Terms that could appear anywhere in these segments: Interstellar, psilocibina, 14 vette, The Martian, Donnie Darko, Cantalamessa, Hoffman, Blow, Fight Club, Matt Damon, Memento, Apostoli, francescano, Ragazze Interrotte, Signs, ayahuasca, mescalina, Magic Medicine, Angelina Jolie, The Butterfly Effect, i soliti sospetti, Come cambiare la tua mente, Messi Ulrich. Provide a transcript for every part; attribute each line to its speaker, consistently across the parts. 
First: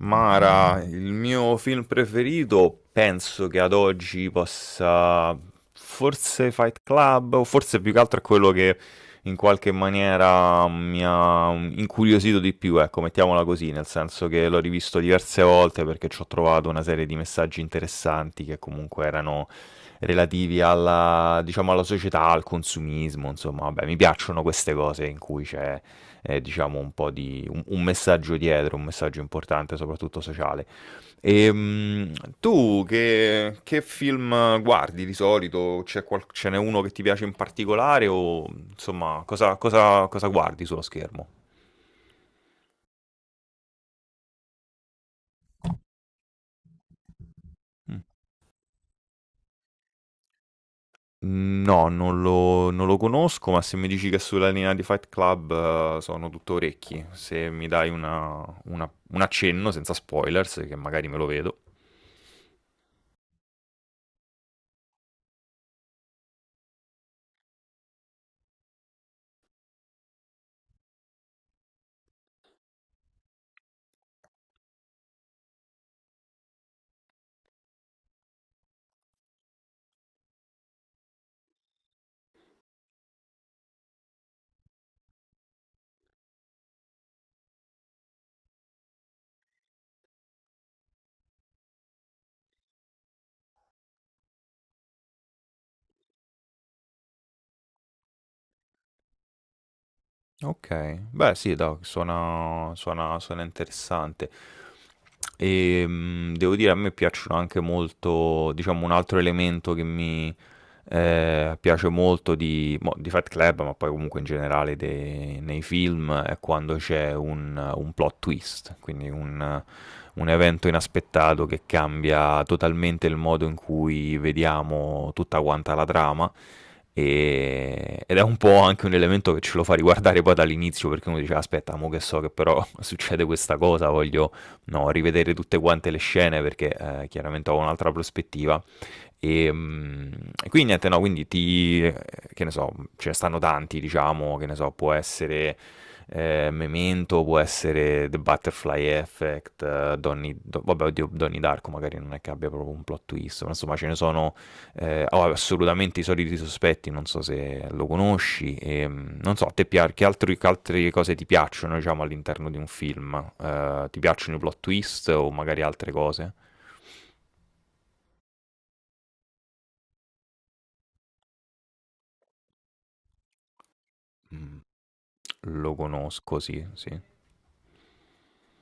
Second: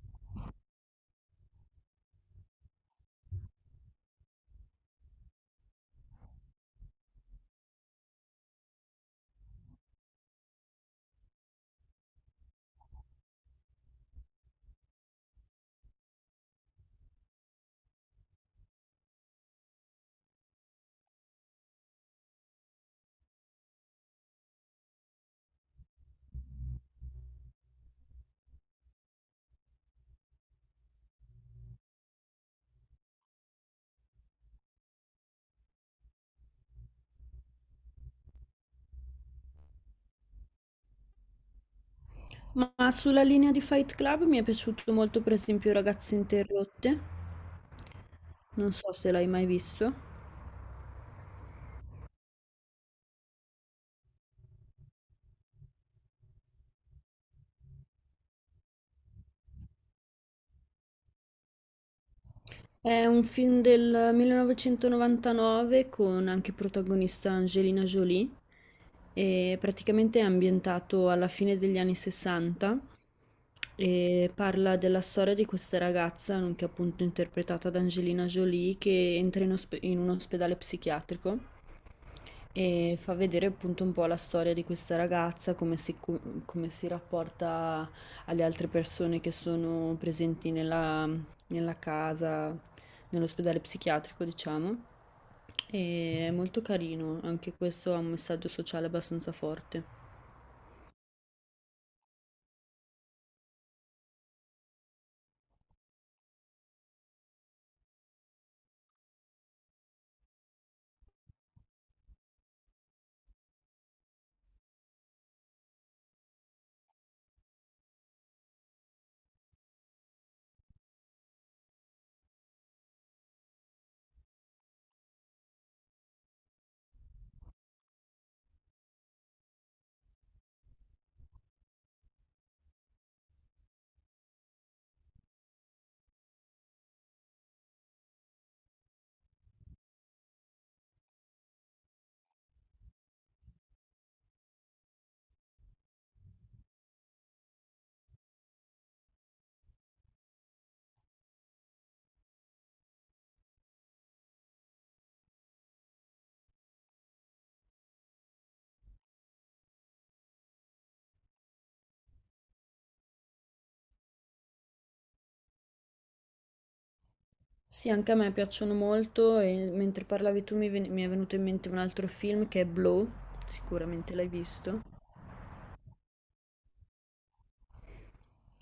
Speaker 1: Mara, il mio film preferito penso che ad oggi possa forse Fight Club, o forse più che altro è quello che in qualche maniera mi ha incuriosito di più, ecco, mettiamola così, nel senso che l'ho rivisto diverse volte perché ci ho trovato una serie di messaggi interessanti che comunque erano relativi diciamo, alla società, al consumismo, insomma, vabbè, mi piacciono queste cose in cui c'è diciamo, un po' di un messaggio dietro, un messaggio importante, soprattutto sociale. E, tu che film guardi di solito? C'è ce n'è uno che ti piace in particolare, o insomma, cosa guardi sullo schermo?
Speaker 2: Ma sulla linea di Fight Club mi è piaciuto molto, per esempio, Ragazze Interrotte,
Speaker 1: Mm.
Speaker 2: non so se l'hai mai visto.
Speaker 1: No, non lo conosco, ma se mi dici che è sulla linea di Fight Club, sono tutto orecchi. Se mi dai un accenno, senza spoilers, che magari me lo vedo.
Speaker 2: È un film del 1999 con anche protagonista Angelina Jolie e praticamente è ambientato alla fine degli anni 60 e parla della storia di questa ragazza, che è appunto interpretata da Angelina Jolie, che entra in un ospedale psichiatrico e fa vedere appunto un po' la storia di questa ragazza, come si rapporta alle altre persone che sono presenti nella casa, nell'ospedale psichiatrico, diciamo. E è molto carino, anche questo ha un messaggio sociale abbastanza forte.
Speaker 1: Okay. Beh sì, do suona suona suona interessante. E, devo dire, a me piacciono anche molto, diciamo, un altro elemento che mi piace molto di Fight Club, ma poi comunque in generale nei film, è quando c'è un plot twist, quindi un evento inaspettato che cambia totalmente il modo in cui vediamo tutta quanta la trama. Ed è un po' anche un elemento che ce lo fa riguardare poi dall'inizio, perché uno dice: aspetta, mo che so che però succede questa cosa, voglio, no, rivedere tutte quante le scene perché chiaramente ho un'altra prospettiva e, mm, e quindi niente, no, quindi che ne so, ce ne stanno tanti, diciamo, che ne so, può essere Memento, può essere The Butterfly Effect, vabbè, oddio, Donnie Darko magari non è che abbia proprio un plot twist, ma insomma ce ne sono oh, assolutamente, I Soliti Sospetti, non so se lo conosci, non so, a te che altre cose ti piacciono, diciamo, all'interno di un film? Ti piacciono i plot twist o magari altre cose?
Speaker 2: Sì, anche a me piacciono molto e mentre parlavi tu mi è venuto in mente un altro film che è Blow, sicuramente l'hai
Speaker 1: Mm,
Speaker 2: visto.
Speaker 1: lo conosco, sì, sì.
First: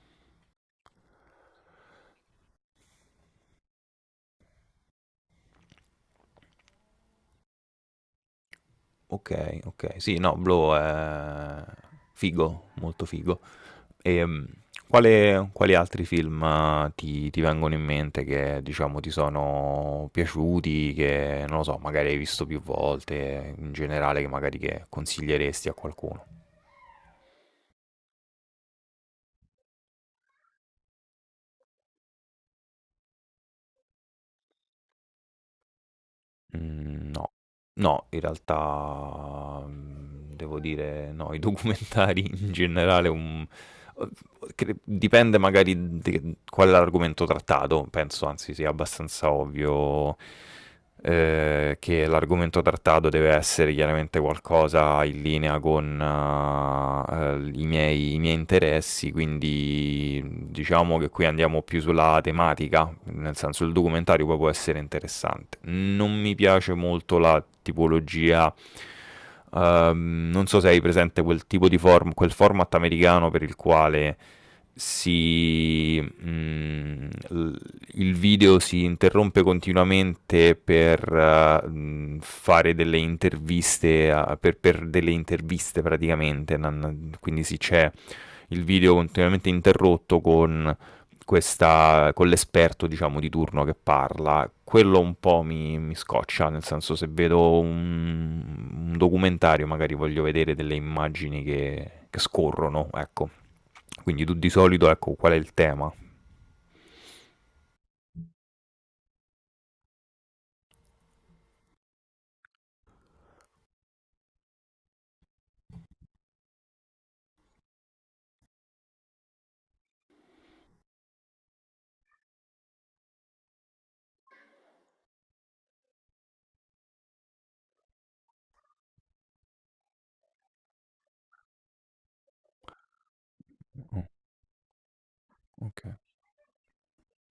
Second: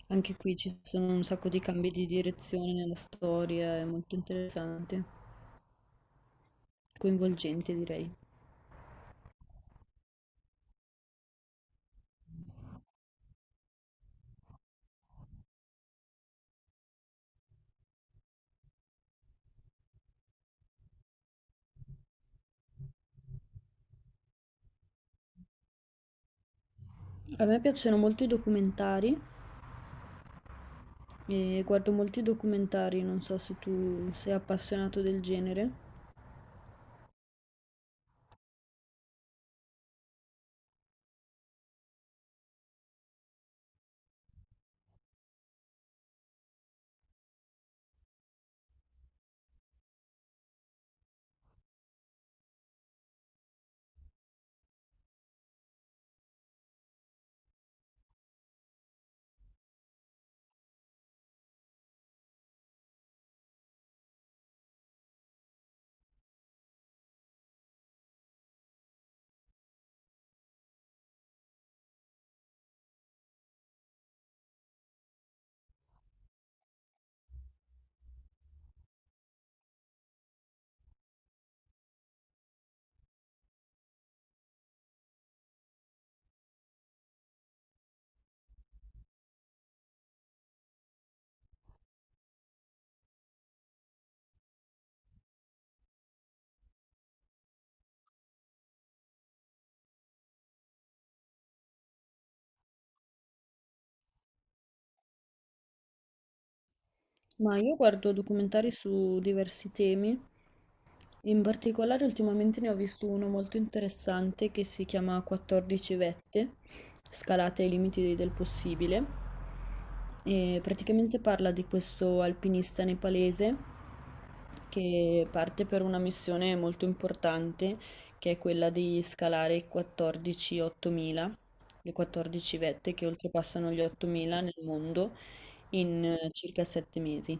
Speaker 2: Anche qui ci sono un sacco di cambi di direzione nella storia, è molto interessante, coinvolgente direi.
Speaker 1: Ok, ok. Sì, no, Blow è figo, molto figo. E, quali altri film, ti vengono in mente che, diciamo, ti sono piaciuti, che, non lo so, magari hai visto più volte, in generale, che magari che consiglieresti a qualcuno?
Speaker 2: A me piacciono molto i documentari e guardo molti documentari, non so se tu sei appassionato del genere.
Speaker 1: Mhmm, no. No, in realtà, devo dire no, i documentari in generale, un uhm, cre dipende magari de qual è l'argomento trattato, penso anzi sia abbastanza ovvio, che l'argomento trattato deve essere chiaramente qualcosa in linea con i miei interessi, quindi diciamo che qui andiamo più sulla tematica, nel senso il documentario poi può essere interessante. Non mi piace molto la tipologia. Non so se hai presente quel tipo di format americano per il quale si, mm, l- il video si interrompe continuamente per fare delle interviste, per delle interviste praticamente, quindi sì, c'è il video continuamente interrotto con questa, con l'esperto, diciamo, di turno che parla, quello un po' mi scoccia, nel senso se vedo un documentario magari voglio vedere delle immagini che scorrono, ecco. Quindi tu di solito, ecco, qual è il tema?
Speaker 2: Ma io guardo documentari su diversi temi, in particolare ultimamente ne ho visto uno molto interessante che si chiama 14 vette, scalate ai limiti del possibile, e praticamente parla di questo alpinista nepalese che parte per una missione molto importante che è quella di scalare i 14 8000, le 14 vette che oltrepassano gli
Speaker 1: Oh,
Speaker 2: 8000 nel mondo
Speaker 1: ok.
Speaker 2: in circa 7 mesi.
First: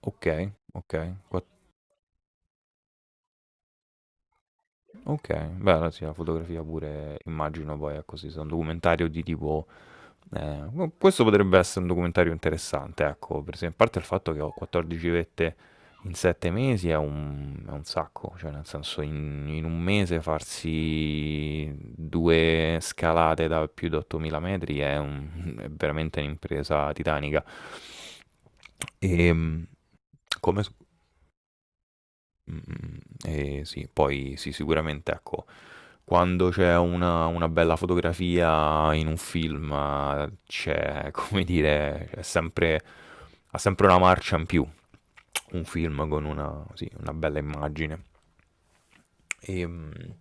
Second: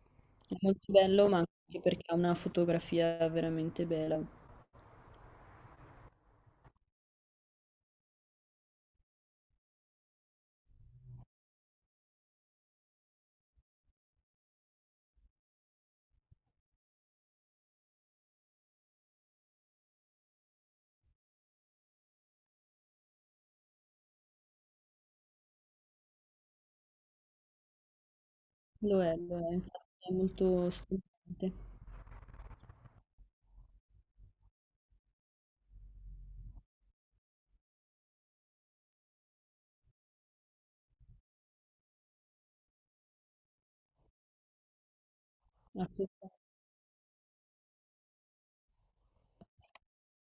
Speaker 1: Ok,
Speaker 2: È molto
Speaker 1: ok,
Speaker 2: bello, ma anche perché ha una fotografia veramente bella.
Speaker 1: ok, beh, allora sì, la fotografia pure immagino, poi, ecco, sì, se è un documentario di tipo. No, questo potrebbe essere un documentario interessante, ecco, per esempio, a parte il fatto che ho 14 vette in 7 mesi è un sacco, cioè nel senso in un mese farsi due scalate da più di 8000 metri è, è veramente un'impresa titanica. E,
Speaker 2: Lo è,
Speaker 1: mm,
Speaker 2: infatti è
Speaker 1: come...
Speaker 2: molto
Speaker 1: s-
Speaker 2: stimolante.
Speaker 1: mm, e sì, poi sì, sicuramente ecco, quando c'è una bella fotografia in un film, c'è, come dire, c'è sempre, ha sempre una marcia in più un film con
Speaker 2: Assolutamente.
Speaker 1: una, sì, una bella immagine. E,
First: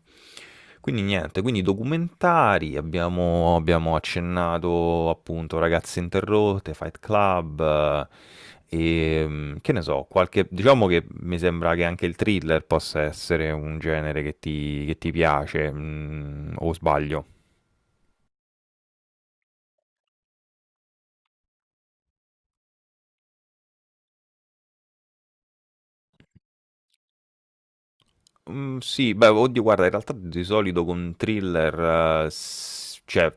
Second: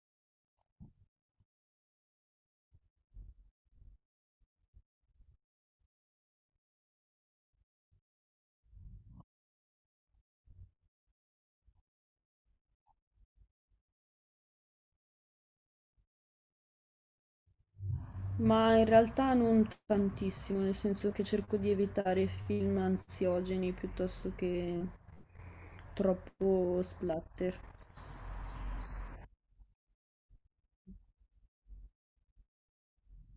Speaker 1: quindi niente, quindi documentari, abbiamo accennato appunto Ragazze Interrotte, Fight Club, e che ne so, qualche, diciamo che mi sembra che anche il thriller possa essere un genere che ti piace, o sbaglio.
Speaker 2: Ma in realtà non tantissimo, nel senso che cerco di evitare film ansiogeni piuttosto che troppo splatter.
Speaker 1: Mm, sì, beh, oddio, guarda, in realtà di solito con thriller, cioè,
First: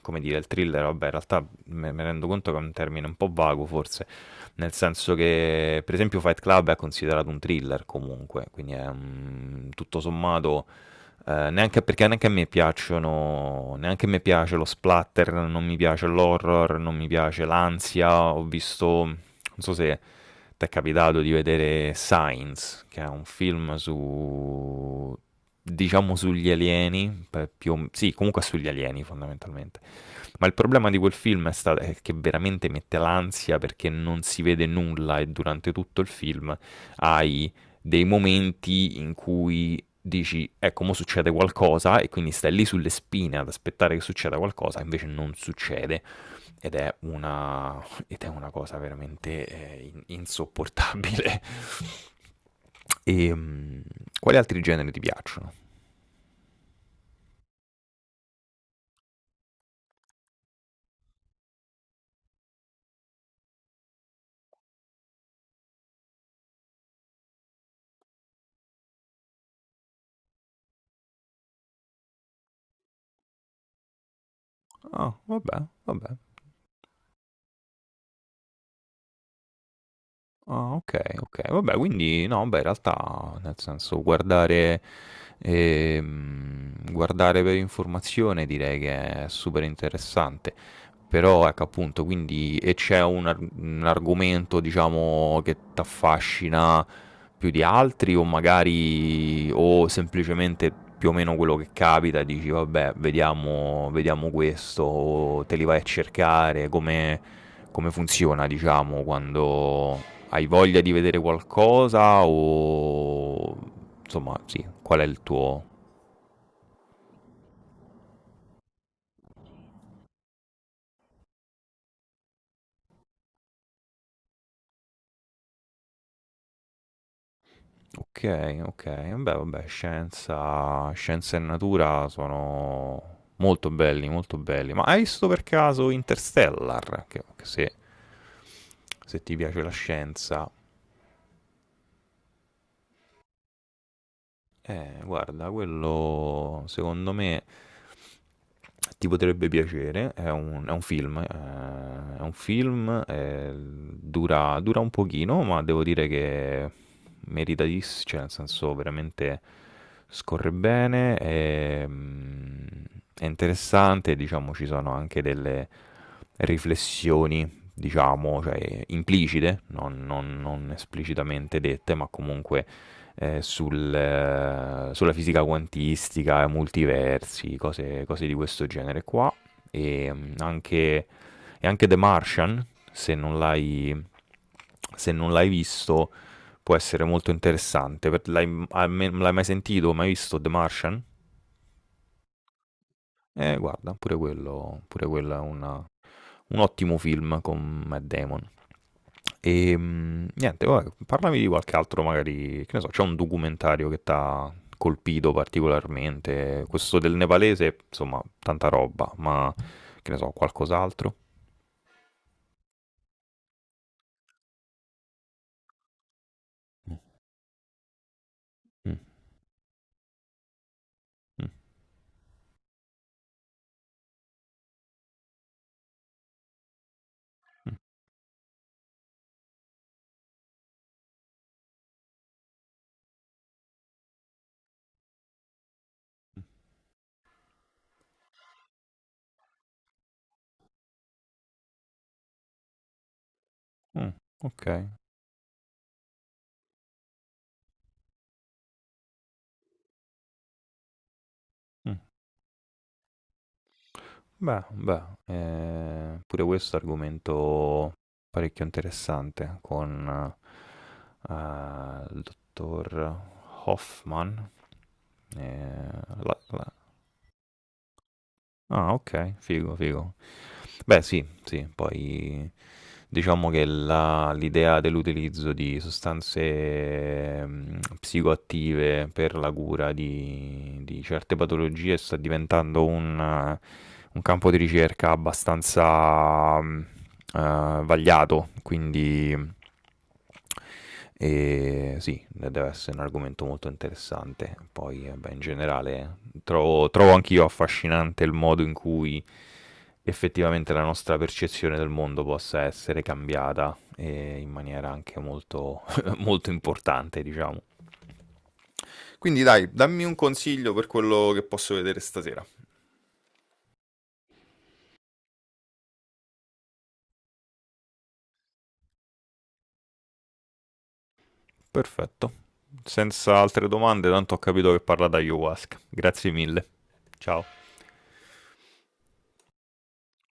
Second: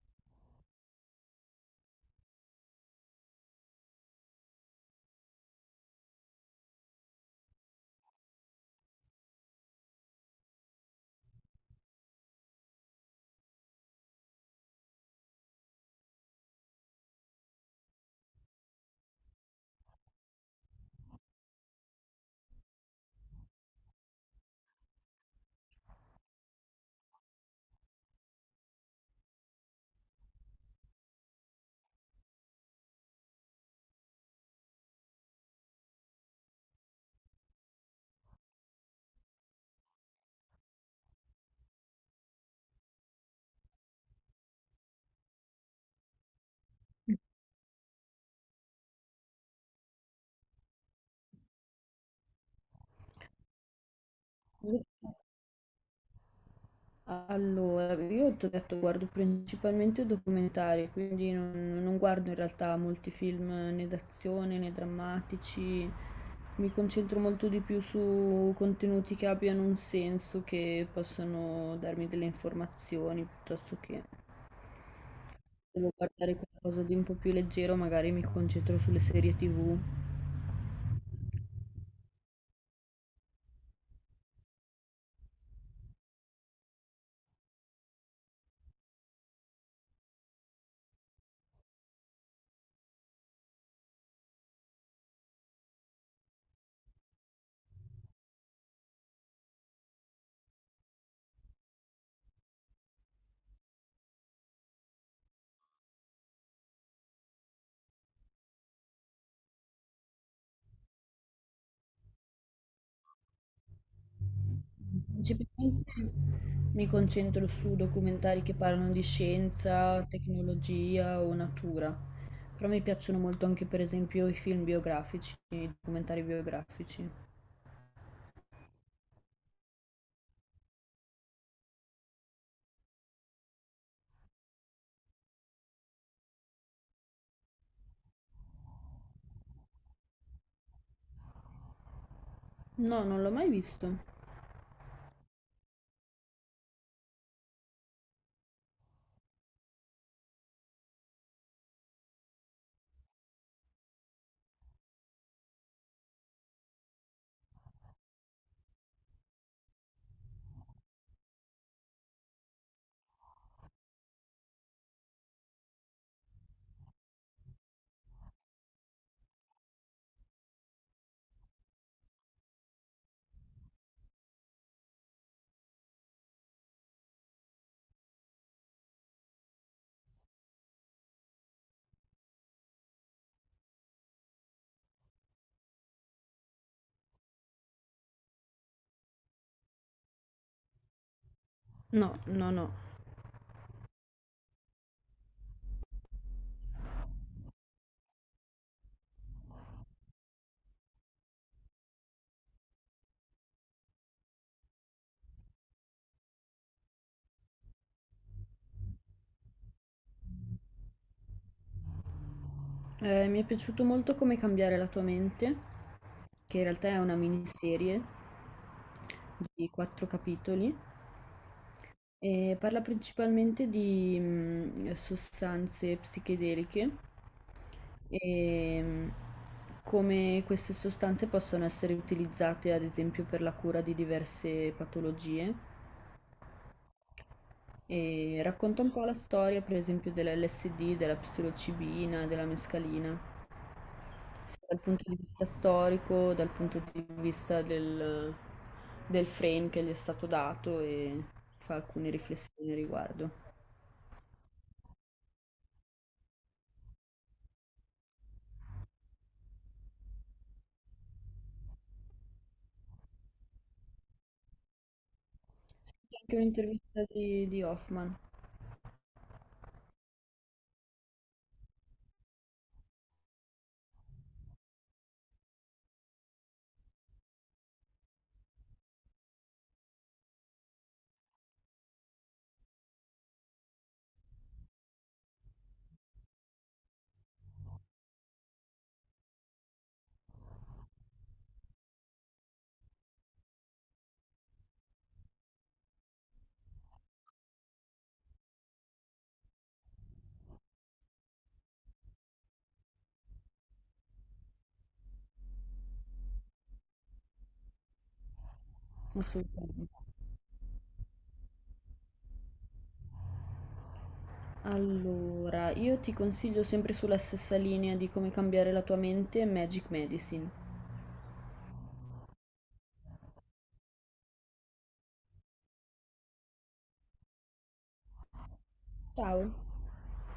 Speaker 1: come dire, il thriller, vabbè, in realtà me rendo conto che è un termine un po' vago forse, nel senso che, per esempio, Fight Club è considerato un thriller comunque, quindi è, tutto sommato, neanche, perché neanche a me piacciono, neanche a me piace lo splatter, non mi piace l'horror, non mi piace l'ansia. Ho visto, non so se ti è capitato di vedere Signs, che è un film su, diciamo, sugli alieni, per più, sì, comunque sugli alieni fondamentalmente. Ma il problema di quel film è che veramente mette l'ansia, perché non si vede nulla e durante tutto il film hai dei momenti in cui dici, ecco, mo succede qualcosa e quindi stai lì sulle spine ad aspettare che succeda qualcosa, invece non succede ed è una, ed è una cosa veramente insopportabile. E, quali altri generi ti piacciono?
Speaker 2: Allora, io ti ho detto, guardo principalmente documentari, quindi non guardo in realtà molti film né d'azione né drammatici, mi concentro molto di più su contenuti che abbiano un senso, che possono darmi delle informazioni, piuttosto che
Speaker 1: Ah, oh, vabbè,
Speaker 2: se devo
Speaker 1: vabbè.
Speaker 2: guardare qualcosa di un po' più leggero, magari mi concentro sulle serie TV.
Speaker 1: Ah, okay, okay. Vabbè, quindi no, beh, in realtà, nel senso, guardare per informazione direi che è super interessante. Però, ecco, appunto, quindi e c'è un argomento, diciamo, che t'affascina più di altri, o magari o semplicemente più o meno quello che capita e dici: "Vabbè, vediamo questo", o te li vai a cercare, come funziona, diciamo, quando hai voglia di vedere qualcosa o. Insomma, sì, qual è il tuo.
Speaker 2: Principalmente mi concentro su documentari che parlano di scienza, tecnologia o natura. Però mi piacciono molto anche per esempio i film biografici, i documentari biografici.
Speaker 1: Ok, ok, vabbè, vabbè, scienza, scienza e natura sono molto belli, molto belli. Ma hai visto per caso Interstellar? Che, se ti piace la scienza,
Speaker 2: No, non l'ho mai visto.
Speaker 1: guarda, quello secondo me ti potrebbe piacere. È un film, dura un pochino, ma devo dire che meritatissimo, cioè nel senso veramente scorre bene, è interessante, diciamo ci sono anche delle riflessioni, diciamo, cioè implicite, non esplicitamente dette, ma comunque sulla fisica quantistica, multiversi, cose di questo genere qua. E mm, anche, e anche The Martian, se non l'hai se non l'hai visto può essere molto interessante. L'hai mai sentito, mai visto The Martian?
Speaker 2: No, no, no.
Speaker 1: Guarda, pure quello, è un ottimo film con Matt Damon. E, niente, vabbè, parlami di qualche altro, magari, che ne so, c'è un documentario che ti ha colpito particolarmente. Questo del nepalese, insomma, tanta roba, ma che ne so, qualcos'altro?
Speaker 2: Mi è piaciuto molto Come cambiare la tua mente, che in realtà
Speaker 1: Mm,
Speaker 2: è una miniserie
Speaker 1: mm,
Speaker 2: di quattro capitoli
Speaker 1: mm,
Speaker 2: e parla principalmente di sostanze psichedeliche e mm, come queste sostanze possono essere utilizzate ad esempio per la cura di diverse patologie. E racconta un po' la storia, per esempio, dell'LSD, della psilocibina, della mescalina,
Speaker 1: mm, mm, ok.
Speaker 2: sia dal punto di vista storico, dal punto di vista del frame che gli è stato dato e fa
Speaker 1: Mm.
Speaker 2: alcune riflessioni a riguardo.
Speaker 1: Beh, beh, pure questo è un argomento parecchio interessante con, il dottor Hoffman. ehm,
Speaker 2: Sì, c'è anche
Speaker 1: la- la-
Speaker 2: un'intervista di Hoffman,
Speaker 1: Ah, ok, figo, figo. Beh, sì, sì, poi diciamo che l'idea dell'utilizzo di sostanze psicoattive per la cura di certe patologie sta diventando un campo di ricerca abbastanza vagliato, quindi e sì, deve essere un argomento molto interessante. Poi, vabbè, in generale, trovo anch'io affascinante il modo in cui effettivamente la nostra percezione del mondo possa essere cambiata in maniera anche molto, molto importante, diciamo. Quindi dai,
Speaker 2: assolutamente.
Speaker 1: dammi un consiglio per quello che posso vedere stasera.
Speaker 2: Allora, io ti consiglio sempre sulla stessa linea di come cambiare la tua mente, Magic Medicine.
Speaker 1: Perfetto. Senza altre domande, tanto ho capito che parla da ayahuasca. Grazie mille. Ciao.
Speaker 2: Ciao!